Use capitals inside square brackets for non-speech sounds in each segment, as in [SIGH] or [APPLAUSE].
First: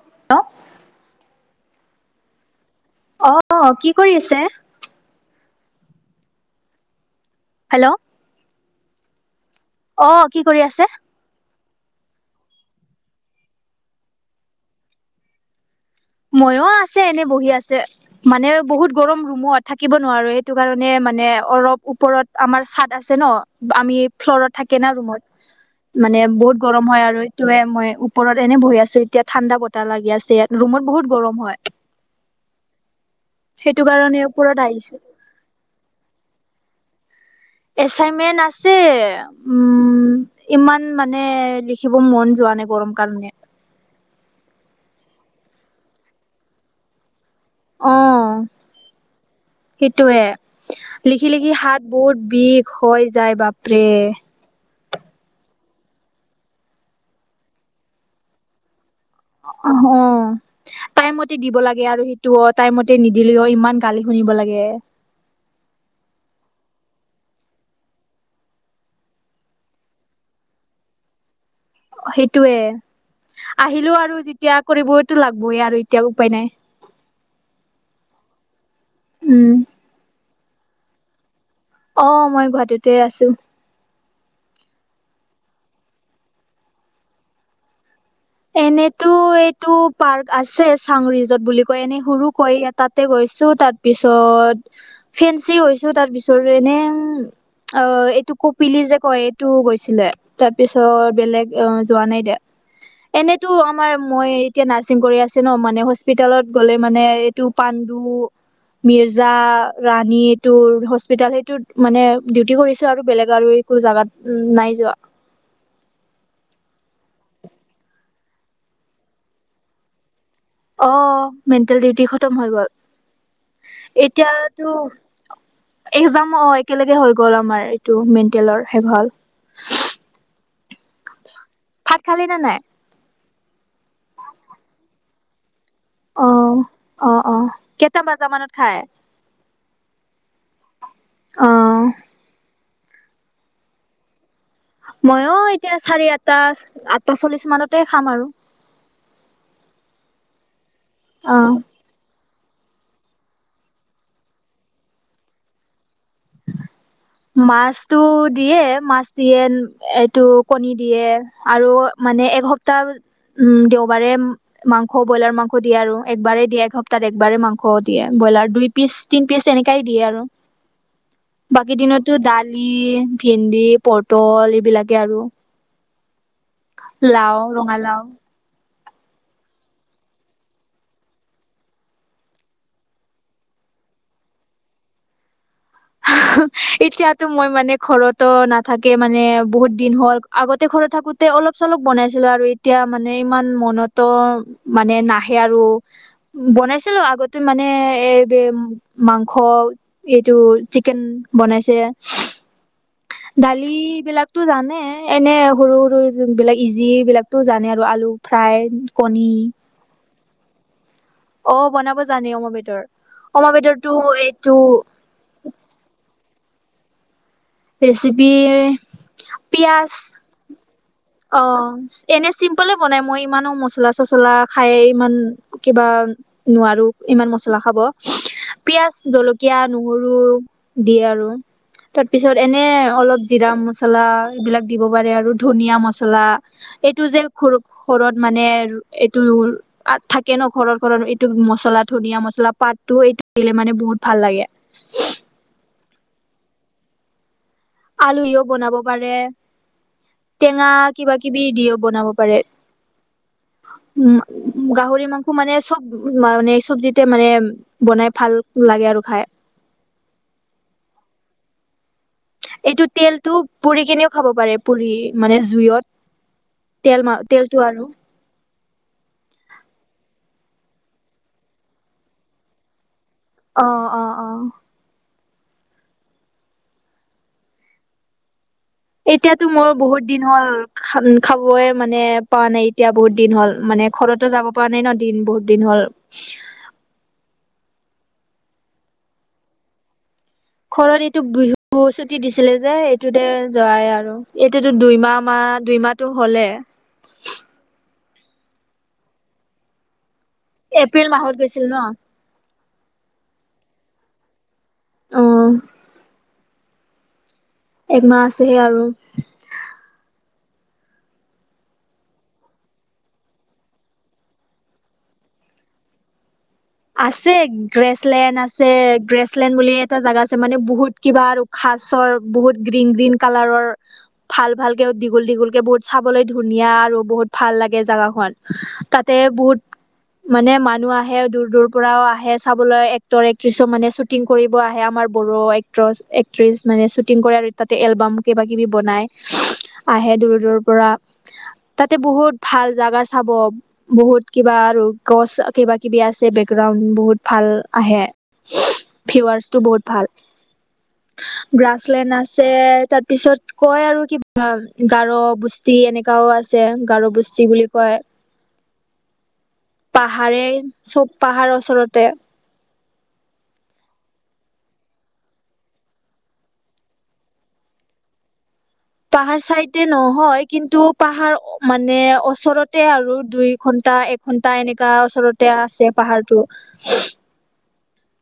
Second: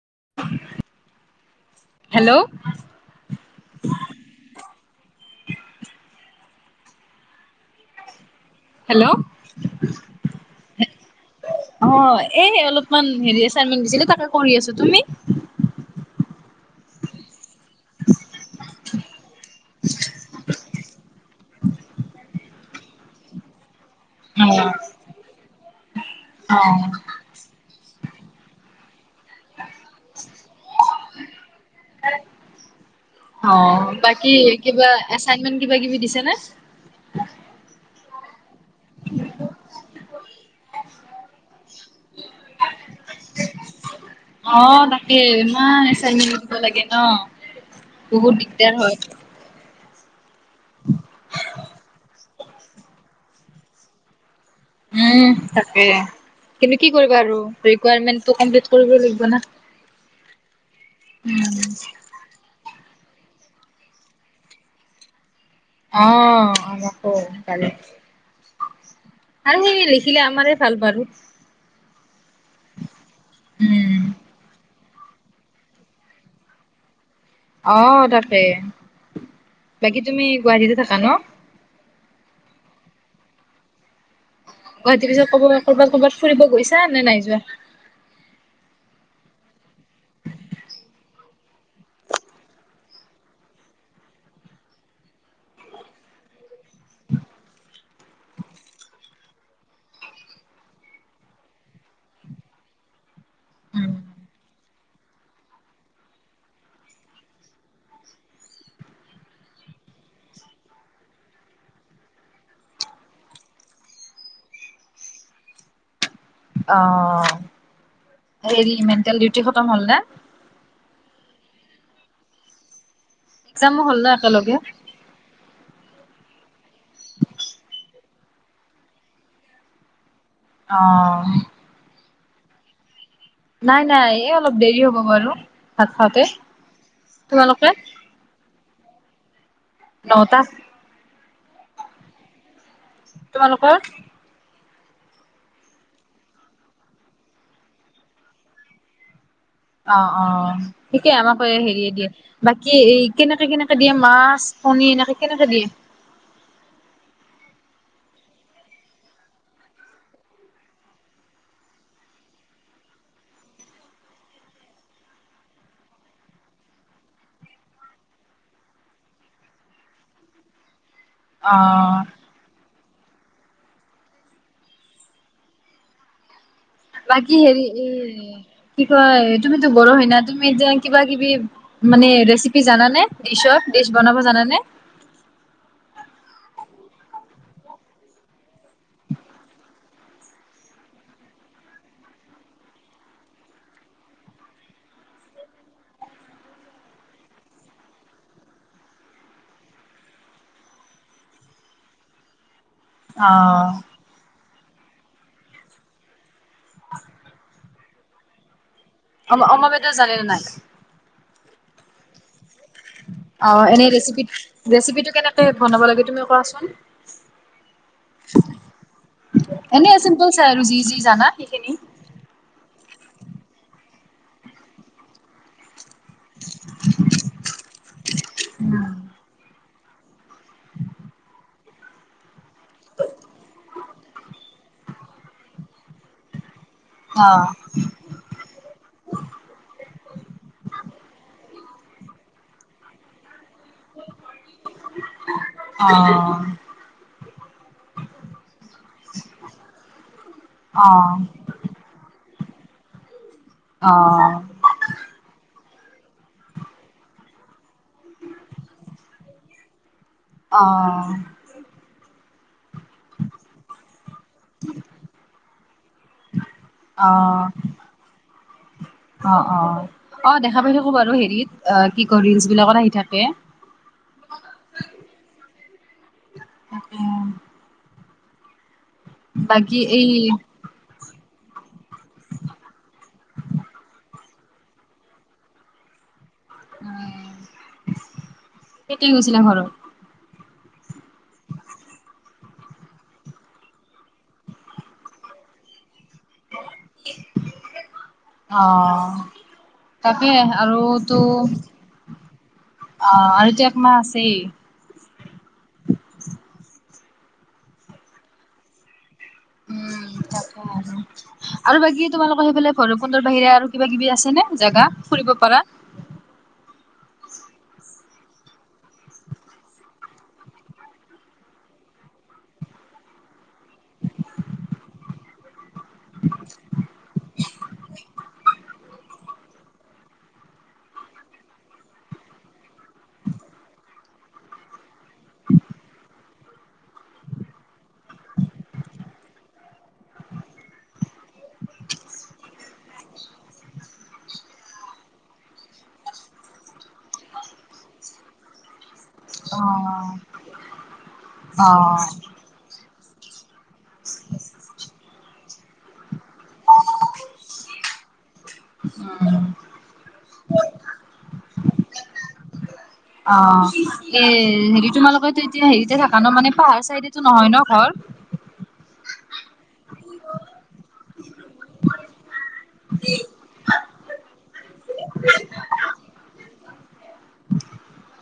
[UNINTELLIGIBLE] Hello অ', কি কৰি আছে। [UNINTELLIGIBLE] হেল্ল' হেল্ল' অ', কি কৰি আছে। অ', এ অলপমান হেৰি এচাইনমেন্ত দিছিলে তাকে কৰি আছো, তুমি মইও আছে এনে বহি আছে মানে বহুত গৰম ৰুমত। থাকিব নোৱাৰো। সেইটো কাৰণে মানে অলপ ওপৰত আমাৰ চাদ আছে ন। আমি অ ফ্লৰত থাকে না ৰুমত। মানে বহুত অ গৰম হয় আৰু। এইটোয়ে মই ওপৰত এনে বহি আছো এতিয়া। ঠাণ্ডা বতাহ লাগি আছে ইয়াত ৰুমত বহুত গৰম হয়। [UNINTELLIGIBLE] সেইটো অ', কাৰণে বাকী ওপৰত কিবা আহিছো এছাইনমেণ্ট কিবা কিবি দিছে নে? এছাইনমেণ্ট আছে, উম। উম, ইমান মানে লিখিব মন যোৱা নাই গৰম কাৰণে। অ', তাকে ইমান এছাইনমেণ্ট লিখিব লাগে ন? বহুত দিগদাৰ হয়। সেইটোৱেই। লিখি লিখি হাত বহুত বিষ হৈ যায় বাপৰে। উম, তাকে। কিন্তু কি কৰিবা আৰু ৰিকোয়াৰমেণ্টতো কমপ্লিট কৰিবই লাগিব। না অ'হ, টাইম মতে দিব লাগে আৰু সেইটো ৱত। টাইম মতে নিদিলেও ইমান গালি শুনিব লাগে। অ', আকৌ সোনকালে আৰু সেই লিখিলে আমাৰে ভাল বাৰু। সেইটোৱেই। আহিলো উম আৰু যেতিয়া কৰিবইতো লাগবই আৰু এতিয়া উপায় নাই। অ', তাকে উম বাকী তুমি গুৱাহাটীতে থাকা ন? অ', মই গুৱাহাটীতে আছো। গুৱাহাটী পিছে কব ক'ৰবাত ক'ৰবাত ফুৰিব গৈছা নে নাই যোৱা? এনেতো এইটো পাৰ্ক আছে, চাংৰিজট বুলি কয় এনে সৰু কৈ তাতে গৈ ছো তাৰ পিছত। ফেঞ্চি হৈছো তাৰ পিছৰে এনেই অ' এইটো কপিলি যে কয়, এইটো গৈছিলে। তাৰ পিছত বেলেগ অ' যোৱা নাই দে। এনেতো আমাৰ মই এতিয়া নাচ চাং কৰি আছে ন। মানে হস্পিতালত গ'লে মানে এইটো পাণ্ডু মিৰ্জা ৰাণীটোৰ হস্পিতেল সেইটো মানে ডিউটি কৰিছো আৰু বেলেগ আৰু একো জেগাত উম নাই যোৱা। অ', হেৰি মেণ্টেল ডিউটি খতম হ'ল নে? অ', মেণ্টেল ডিউটি খতম হৈ গ'ল। এক্সামো হ'ল ন একেলগে? এতিয়াতো এক্সাম অ' একেলগে হৈ গ'ল আমাৰ, এইটো মেণ্টেলৰ শেষ হ'ল। অ'। ভাত খালি নে নাই? নাই নাই এই অলপ দেৰি হ'ব বাৰু। ভাত খাওঁতে। অ', অ', অ', তোমালোকে? কেইটা বজা মানত খাই? ন'টা। অ'। তোমালোকৰ? মইয়ো এতিয়া চাৰে আঠটা, আঠটা চল্লিশ মানতে খাম আৰু। অ', অ', থিকেই আমাকো অ হেৰিয়ে দিয়ে। বাকী এই কেনেকে কেনেকে দিয়ে? মাছ, কণী এনেকে কেনেকে দিয়ে? মাছতো দিয়ে, মাছ দিয়ে, উম এইটো কণী দিয়ে আৰু মানে এসপ্তাহ উম, দেওবাৰে উম মাংস ব্ৰইলাৰ মাংস দিয়ে আৰু একবাৰেই দিয়ে এসপ্তাহ একবাৰেই মাংস দিয়ে। ব্ৰইলাৰ দুই পিচ, তিন পিচ এনেকাই দিয়ে আৰু। অ বাকী দিনতো দালি, ভেন্দি, পটল এইবিলাকে আৰু। বাকী লাও হেৰি ৰঙালাও এই কি কয়, তুমিতটো বড়ো হয় না তুমি যেন কিবা কিবি মানে ৰেচিপি জানানে ডিচত? ডিচ বনাব জানানে? এতিয়াতো মই মানে ঘৰতো নাথাকে মানে বহুত দিন হ'ল, আগতে ঘৰত থাকো। কোতে অলপ চলপ বনাইছিলো আৰু, এতিয়া মানে ইমান মনতো মানে নাহে আৰু। বনাইছিলো আগতে মানে এইব মাংস এইটো চিকেন বনাইছে, অ দালি বিলাকতো জা মানে এনে সৰু সৰু যি বিলাক ইজি বিলাকতো জানে আৰু আলু ফ্ৰাই কণী অম অম বেদৰ জানে নে নাই? অ বনাব জানে অম বেদ [UNINTELLIGIBLE] অ' এনেই ৰেচিপি ৰেচিপিটো কেনেকে বনাব লাগে তুমি কোৱাচোন? ৰেচিপি এনে পিঁয়াজ চিম্পল চাই আৰু যি যি জানা অ' সেইখিনি এনেই চিম্পলে, খোৱা নাই মই ইমানো মচলা চচলা খাই ইমান কিবা নোৱাৰোঁ ইমন মছলা খাব, পিয়াজ, জলকীয়া, নহৰু দিয়ে আৰু তাত, পিছত এনে অলপ জিৰা মছলা এইবিলাক দিব পাৰে আৰু ধনীয়াা মচলা এইটো অ যেৰ ঘৰত মানে এইটো ৰুল থাকে ন ঘৰত ঘৰত এইটো মচলাত, ধনিয়া মচলা পাতটো এইটো দিলে মানে বহুত ভাল লাগে। অহ, আলুও বনাব পাৰে টেঙা অ অ অ কিবা কিবি দিও বনাব পাৰে। উম, গাহৰি মাংস মানে চব মানে চবজিতে মানে বনাই ভাল লাগে আৰু খাই। অহ, এইটো তেলতটো পুৰি কিনে খাব পাৰে পুৰি মানে জুইত, তেল অ মাৰ তেলটো আৰু। অ, অ, অ, দেখা পাই থাকো বাৰু হেৰিত অ, কি ক ৰিলচ বিলাকত আহি থাক অ, অ, অ, অ'। এতিয়াতো মোৰ বহুত এই দিন হ'ল। খাবই মানে পোৱা নাই এতিয়া বহুত, দিন হ'ল মানে ঘৰতো যাব পৰা নাই ন দিন বহুত দিন হ'ল। কেতিয়া গৈছিলা ঘৰত? ঘৰত এইটোক বিহু ছুটি দিছিলে যে এইটোতে যোৱাই আৰু, এইটোতো দুইমাহমান দুইমাহটো হ'লে। অ'। তাকেই আৰু এপ্ৰিল তো মাহত গৈছিল ন আহ, আৰুটো এক মাহ আছেই। উম, [INAUDIBLE] একমাহ আছেহে আৰু। উম, আৰু বাকী তোমালোকৰ সেইফালে ভৈৰৱকুণ্ড বাহিৰে আৰু কিবা কিবি আছে নে জাগা? ফুৰিব পাৰা? [INAUDIBLE] আছে গ্ৰেচলেণ্ড আছে গ্ৰেচলেণ্ড বুলি এটা জোগা আছে মানে বহুত কিবা আৰু খা মাছৰ বহুত গ্ৰীণ-গ্ৰীণ কালাৰৰ ভাল-ভাল কে দীঘল-দীঘল কে বহুত চাবলৈ ধুনীয়া আৰু বহুত ভাল লাগে জাগাখন তাত, তে বহুত মানে মানুহ আহে দূৰ-দূৰ পৰাও আহে চাবলৈ এক্টৰ এক্ট্ৰেছ মানে শ্বুটিং কৰিব আহে আমাৰ বডো এক্ট্ৰৰ এক্ট্ৰিছ। মানে চুটিং কৰে আৰু তাতে এলবাম কিবা কিবি বনাই আহে দূৰ-দূৰৰ পৰা। তাতে বহুত ভাল জাগা চাব বহুত কিবা আৰু গছ কিবা কিবি আছে গ্ৰাউণ্ড বহুত ভাল আহে ভিউৰ্চটো বহুত ভাল। অ', অ'। গ্ৰাচলেণ্ড আছে তাৰপিছত কয় আৰু কিবা গাৰো বস্তি এনেকাও আছে গাৰো বস্তি বুলি কয় উম পাহাৰে চব পাহাৰৰ ওচৰতে অ এ হেৰি তোমালোকে টো এতিয়া হেৰিতে থকা ন মানে পাহাৰ চাইডো নহয় ন ঘৰ পাহাৰ চাইড নহয় কিন্তু পাহাৰ মানে ওচৰতে আৰু দুই ঘন্টা এঘন্টা এনেকে গাওঁ ওচৰতে আছে পাহাৰটো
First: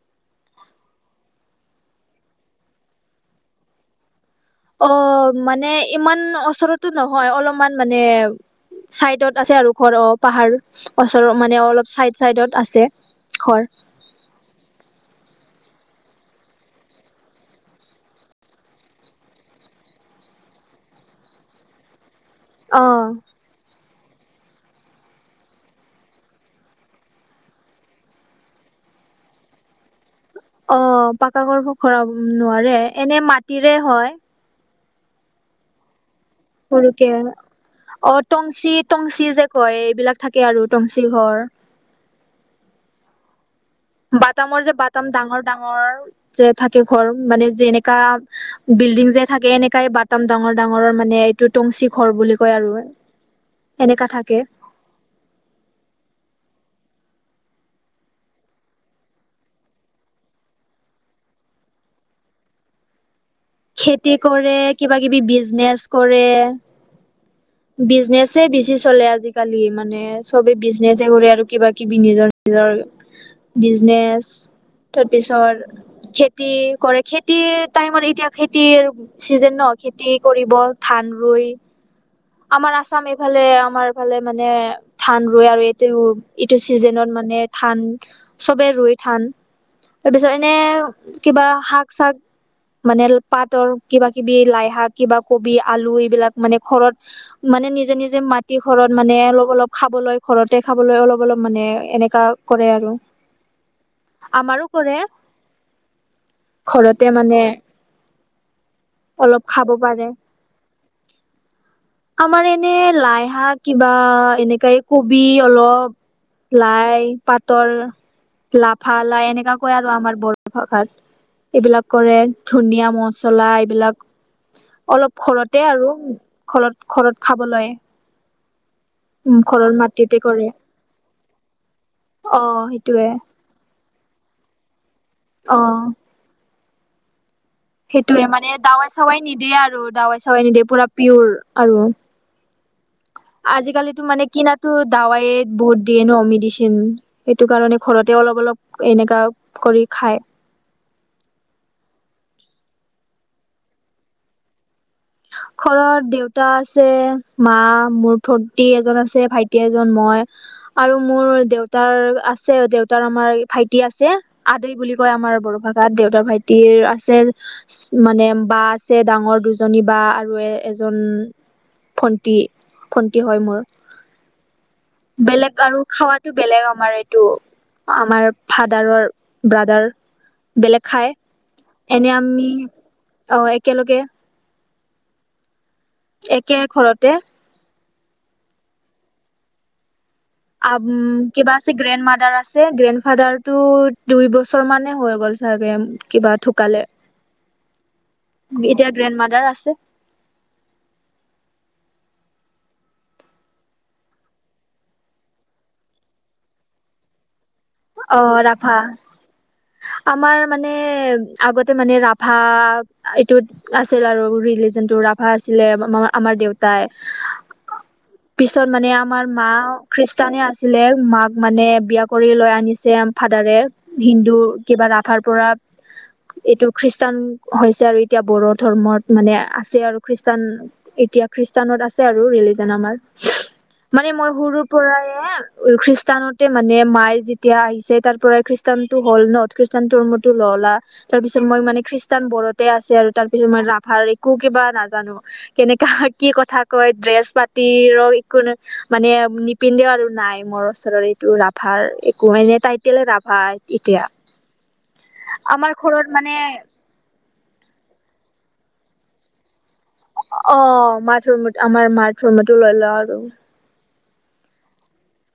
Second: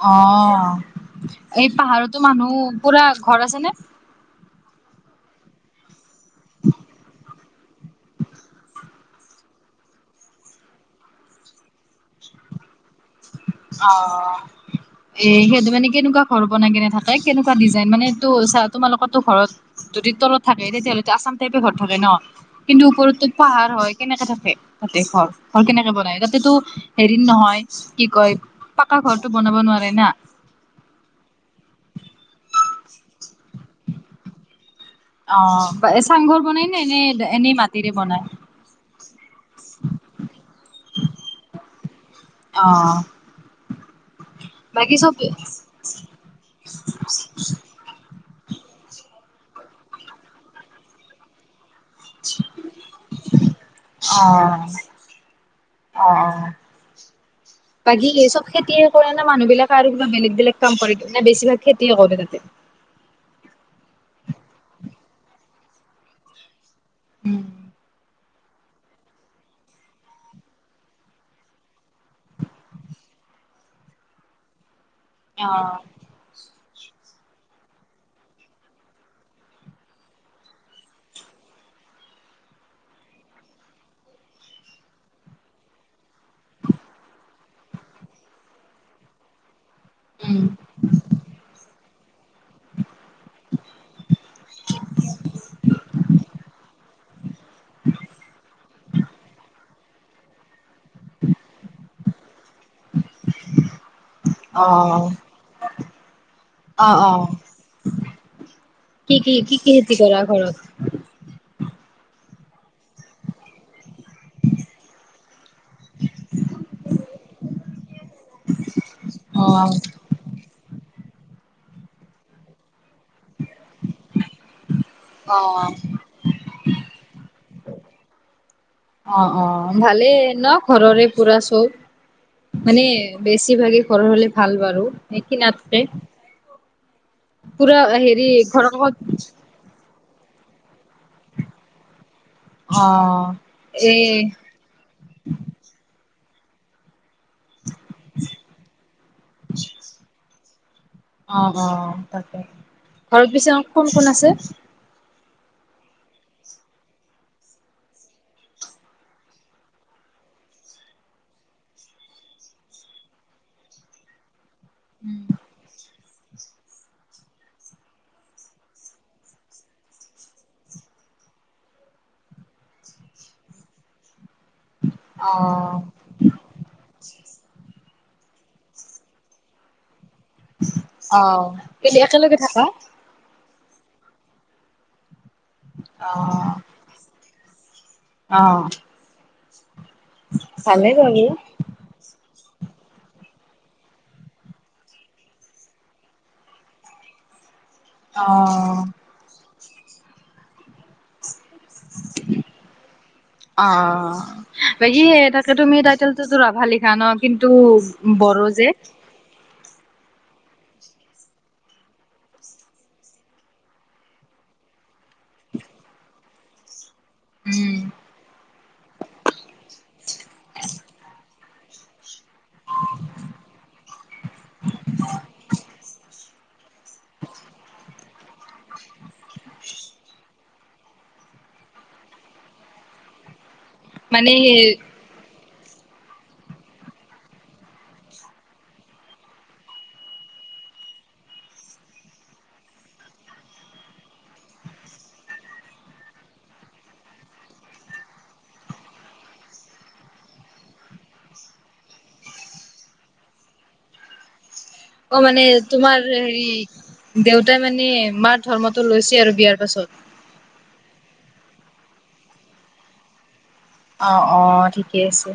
অ এই পাহাৰতো মানুহ পুৰা ঘৰ আছে নে অ মানে ইমান ওচৰতো নহয় অলপমান মানে চাইডত আছে আৰু ঘৰ অ পাহাৰ ওচৰৰ মানে অলপ চাইড চাইডত আছে ঘৰ অ এহেদক মানে কেনেকুৱা ঘৰ বনাই কেনে থাকে মানে কেনেকুৱা ডিজাইন মানে এইটো চা তোমালোকৰতো ঘৰত যদি তলত থাকে তেতিয়াহ'লেতো আছাম টাইপে ঘৰত থাকে ন' কিন্তু অ ওপৰততো পাহাৰ হয়। কেনেকে থাকে তাতে ঘৰ- ঘৰ কেনেকে বনাই তাতেটো হেৰিৰ নহয় কি কয় পকা ঘৰটো বনাব নোৱাৰে না। অ, পাকাকৰবোৰ ঘৰাব নোৱাৰে এনে মাটিৰে হয়। অ', [INAUDIBLE] বনাই নে-নে সৰুকে এনে মা [INAUDIBLE] অ, টংচি-টংচি যে কয় এইবিলাক থাকে আৰু টংচি ঘৰ। অ', বাটামৰ যে বাকী বাটাম চব ডাঙৰ - ডাঙৰ যে থাকে ঘৰ মানে যেনেকা বিল্ডিং যে থাকে এনেকাই বাটাম ডাঙৰ- ডাঙৰ মানে এইটো টংচি ঘৰ বুলি কয় আৰু সেনেকা অ থাকে। অ [INAUDIBLE] বাকী এ চব খেতিয়ে কৰে না মানুহবিলাকে আৰু কিবা বেলেগ-বেলেগ কাম কৰে না বেছিভাগ খেতিয়ে কৰে তাতে? [INAUDIBLE] [INAUDIBLE] [INAUDIBLE] খেতি কৰে কিবা কিবি বিজনেচ কৰে। উম বিজনেছে বেছি চলে আজিকালি মানে চবে বিজনেছে কৰে আৰু কিবা কিবি নিজৰ ৰৰ বিজনেছ অ তাৰপিচৰ খেতি কৰে খেতিৰ টাইমত এতিয়া খেতিৰ চিজন নহয় খেতি কৰিব ধান ৰুই। আমাৰ আছাম এইফালে আমাৰফালে মানে ধান ৰুৱে আৰু এইটো -এইটো চিজনত মানে মানে ধান চবে ৰুই ধান তাৰপিছত উম এনে কিবা শাক- চাক মানে পাতৰ কিবা- কিবি লাইশাক, কিবা কবি, আলু এইবিলাক মানে ঘৰত মানে নিজে - নিজে মাটি ঘৰত মানে অলপ- অলপ খাবলৈ ঘৰতে খাবলৈ অলপ- অলপ মানে এনেকা কৰে আৰু আমাৰো কৰে। অ', অ', ঘৰতে অ'। মানে কি কি অলপ কি কি খাব খেতি পাৰে। কৰা ঘৰত? আমাৰ এনে লাইশাক কিবা এনেকাাই কবি অলপ লাই পাটৰ, লাফা লাই এনেকা অ', কয় আৰু আমাৰ বঢ়ো ভাষাত। এইবিলাক কৰে ধনিয়া মচলা এইবিলাক অলপ ঘৰতে অ', আৰু ঘলত খাবলৈ। অ', উম ঘৰৰ অ', ভালেই মাটিতে কৰে। ন' ঘৰৰে পুৰা অ চব। মানে সেইটোয়ে বেছিভাগে ঘৰ হলে ভাল বাৰু এক অ নাথকে। সেইটোৱে মানে লগত দাৱাই-চাৱাই নিদিয়ে আৰু। দাৱাই-চাৱাই নিদিয়ে, পুৰা পিয়ৰ আৰু। অ', এ আজিকালিটো মানে কিনা তো দাৱাই বোট দিয়ে ন মেডিচিন। সেইটো কাৰণে ঘৰতে অলপ - অলপ এনেকা কৰি খায়। অ' - অ'। ঘৰত বিশ্বনা কোন কোন আছে। ঘৰত দেউতা আছে মা মোৰ ভটি এজন আছে ভাইটি এজন মই আৰু মোৰ দেউতাৰ আছে, দেউতাৰ আমাৰ ভাইটি আছে। আদয় বুলি কয় আমাৰ বড়ো ভাষাত দেউ তাৰ ভাইটি আছে মানে বা আছে ডাঙৰ দুজনী বা। আৰু এজন ভণ্টী ভণ্টী হয় মোৰ। বেলেগ আৰু অ', খাৱাটো বেলেগ আমাৰ এইটো। আমাৰ ফাদাৰৰ ব্ৰাদাৰ। বেলেগ খাই, অ'। কিন্তু এনে একেলগে আমি থাকা? আহ একেলগে একে ঘৰতে। আহ। আ উম কিবা আছে গ্ৰেণ্ড মাদাৰ আছে। যে গ্ৰেণ্ড ফাদাৰতো দুই বছৰ মানে হৈ গ'ল চাগে কিবা ঢুকালে। অ'। এতিয়া গ্ৰেণ্ড মাদাৰ আছে। উম [UNINTELLIGIBLE] অ বাকী তাকে তুমি টাইটেলটোতো ৰাভা লিখা ন কিন টো অ বড়ো যে। ৰাভা [INAUDIBLE] আমাৰ মানে আগতে মানে ৰাভা এইটোত আছিল আৰু ৰিলিজনটো ৰাভা আছিলে মা আমাৰ দেউতাই। উম। পিছত মানে আমাৰ মা খ্ৰীষ্টানে আছিলে, মাক মানে বিয়া কৰি লৈ আ নিছে ফাদাৰে হিন্দু কিবা ৰাভাৰ পৰা এইটো খ্ৰীষ্টান হৈছে আৰু, এতিয়া বড়ো ধৰ্মত মানে আছে আৰু খ্ৰীষ্টান এতিয়া খ্ৰীষ্টানত আছে আৰু ৰিলিজন আমাৰ। মানে মই সৰুৰ পৰাই খ্ৰীষ্টানতে মানে মায় যে তিয়া আহিছে তাৰ পৰাই খ্ৰীষ্টান টো হ'ল ন, খ্ৰীষ্টান ধৰ্মতো ললা, তাৰ পিছত মই মানে খ্ৰীষ্টান ধৰ্মতে আছে আৰু, তাৰপাছত ৰাভাৰ মই একো কিবা নাজানো, কেনেকে কি কথা কয় ড্ৰেছ পা পাতি ৰ একো মানে নিপিন্ধে আৰু নাই মোৰ ওচৰত এইটো ৰাভাৰ কুমেলিয়া টাইতেলে ৰাভা এতিয়া। অ মানে আমাৰ তোমাৰ ঘৰত হেৰি মানে দেউতাই মানে মাৰ ধৰ্মটো লৈছে আৰু বিয়াৰ পাছত? অ মাছৰ মতে, আমাৰ মাছৰ মতে লৈ ল আৰু। অ', অ' ঠিকেই আছে।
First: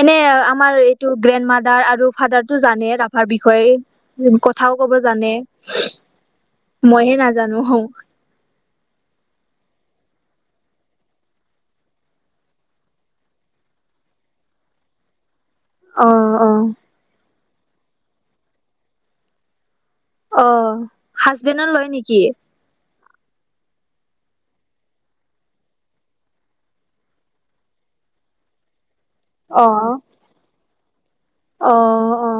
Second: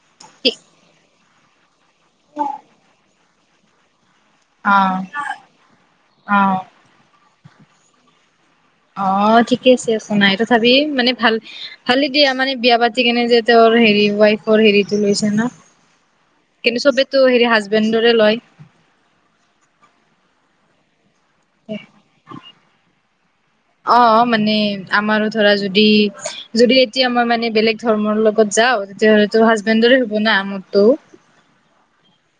এনে আমাৰ এইটো গ্ৰেণ্ড মাদাৰ আৰু ফাদাৰটো জানে ৰাভাৰ বিষয়ে? অ কথাও কব জানে, অ মইহে নাজানো সৌ। অ ঠিকে আছে চো নাই তথাপি মানে ভাল, ভালে দিয়া মানে বিয়া পাতি কেনে যে তেওঁ হেৰি ৱাইফৰ হেৰিটো লৈছে ন? অ কিন্তু চবেইতো হেৰি হাজবেণ্ডৰে লয়। অ হাজবেণ্ডৰ লয় নেকি? অ' মানে আমাৰো ধৰা যদি যদি এতিয়া মই মানে বেলেগ ধৰ্মৰ লগত যাওঁ তেতিয়াহ'লে তোৰ অ হাজবেণ্ডৰে হ'ব না মোৰতটো। অ অ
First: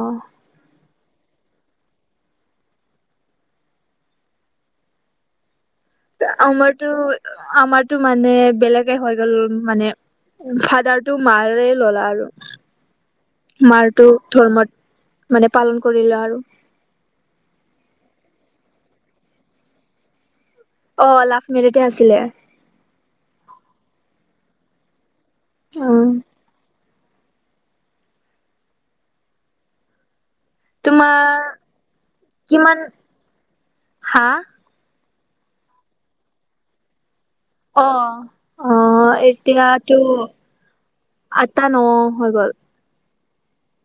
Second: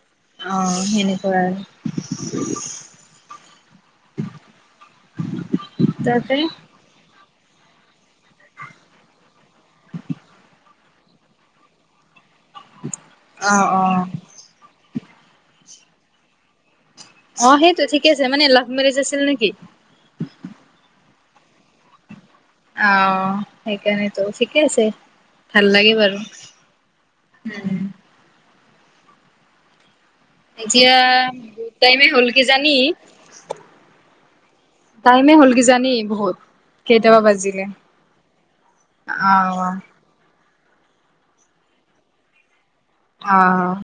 অ' সেনে হয়। [INAUDIBLE] আমাৰতো আমাৰ টো মানে বেলেগে হৈ গ'ল মানে, ফাদাৰটো মাৰে ল'লা আৰু। অ', অ'। মাৰটো ধৰ্মত মানে পালন কৰিলা আৰু। অ সেইটো ঠিকে আছে মানে লাভ মেৰেজ আছিল নেকি? অ' লাষ্ট মেৰিট আছিলে। আহ, সেইকাৰণেতো ঠিকে আছে ভাল অ লাগে বাৰু। হম। এতিয়া তোমাৰ বহুত টাইমে হ'ল কি জানি কিমান হা? টাইমে হ'ল কি জানি বহুত কে অ', অ', অ', এতিয়াতো আটা ন হৈ গ'ল। অ'।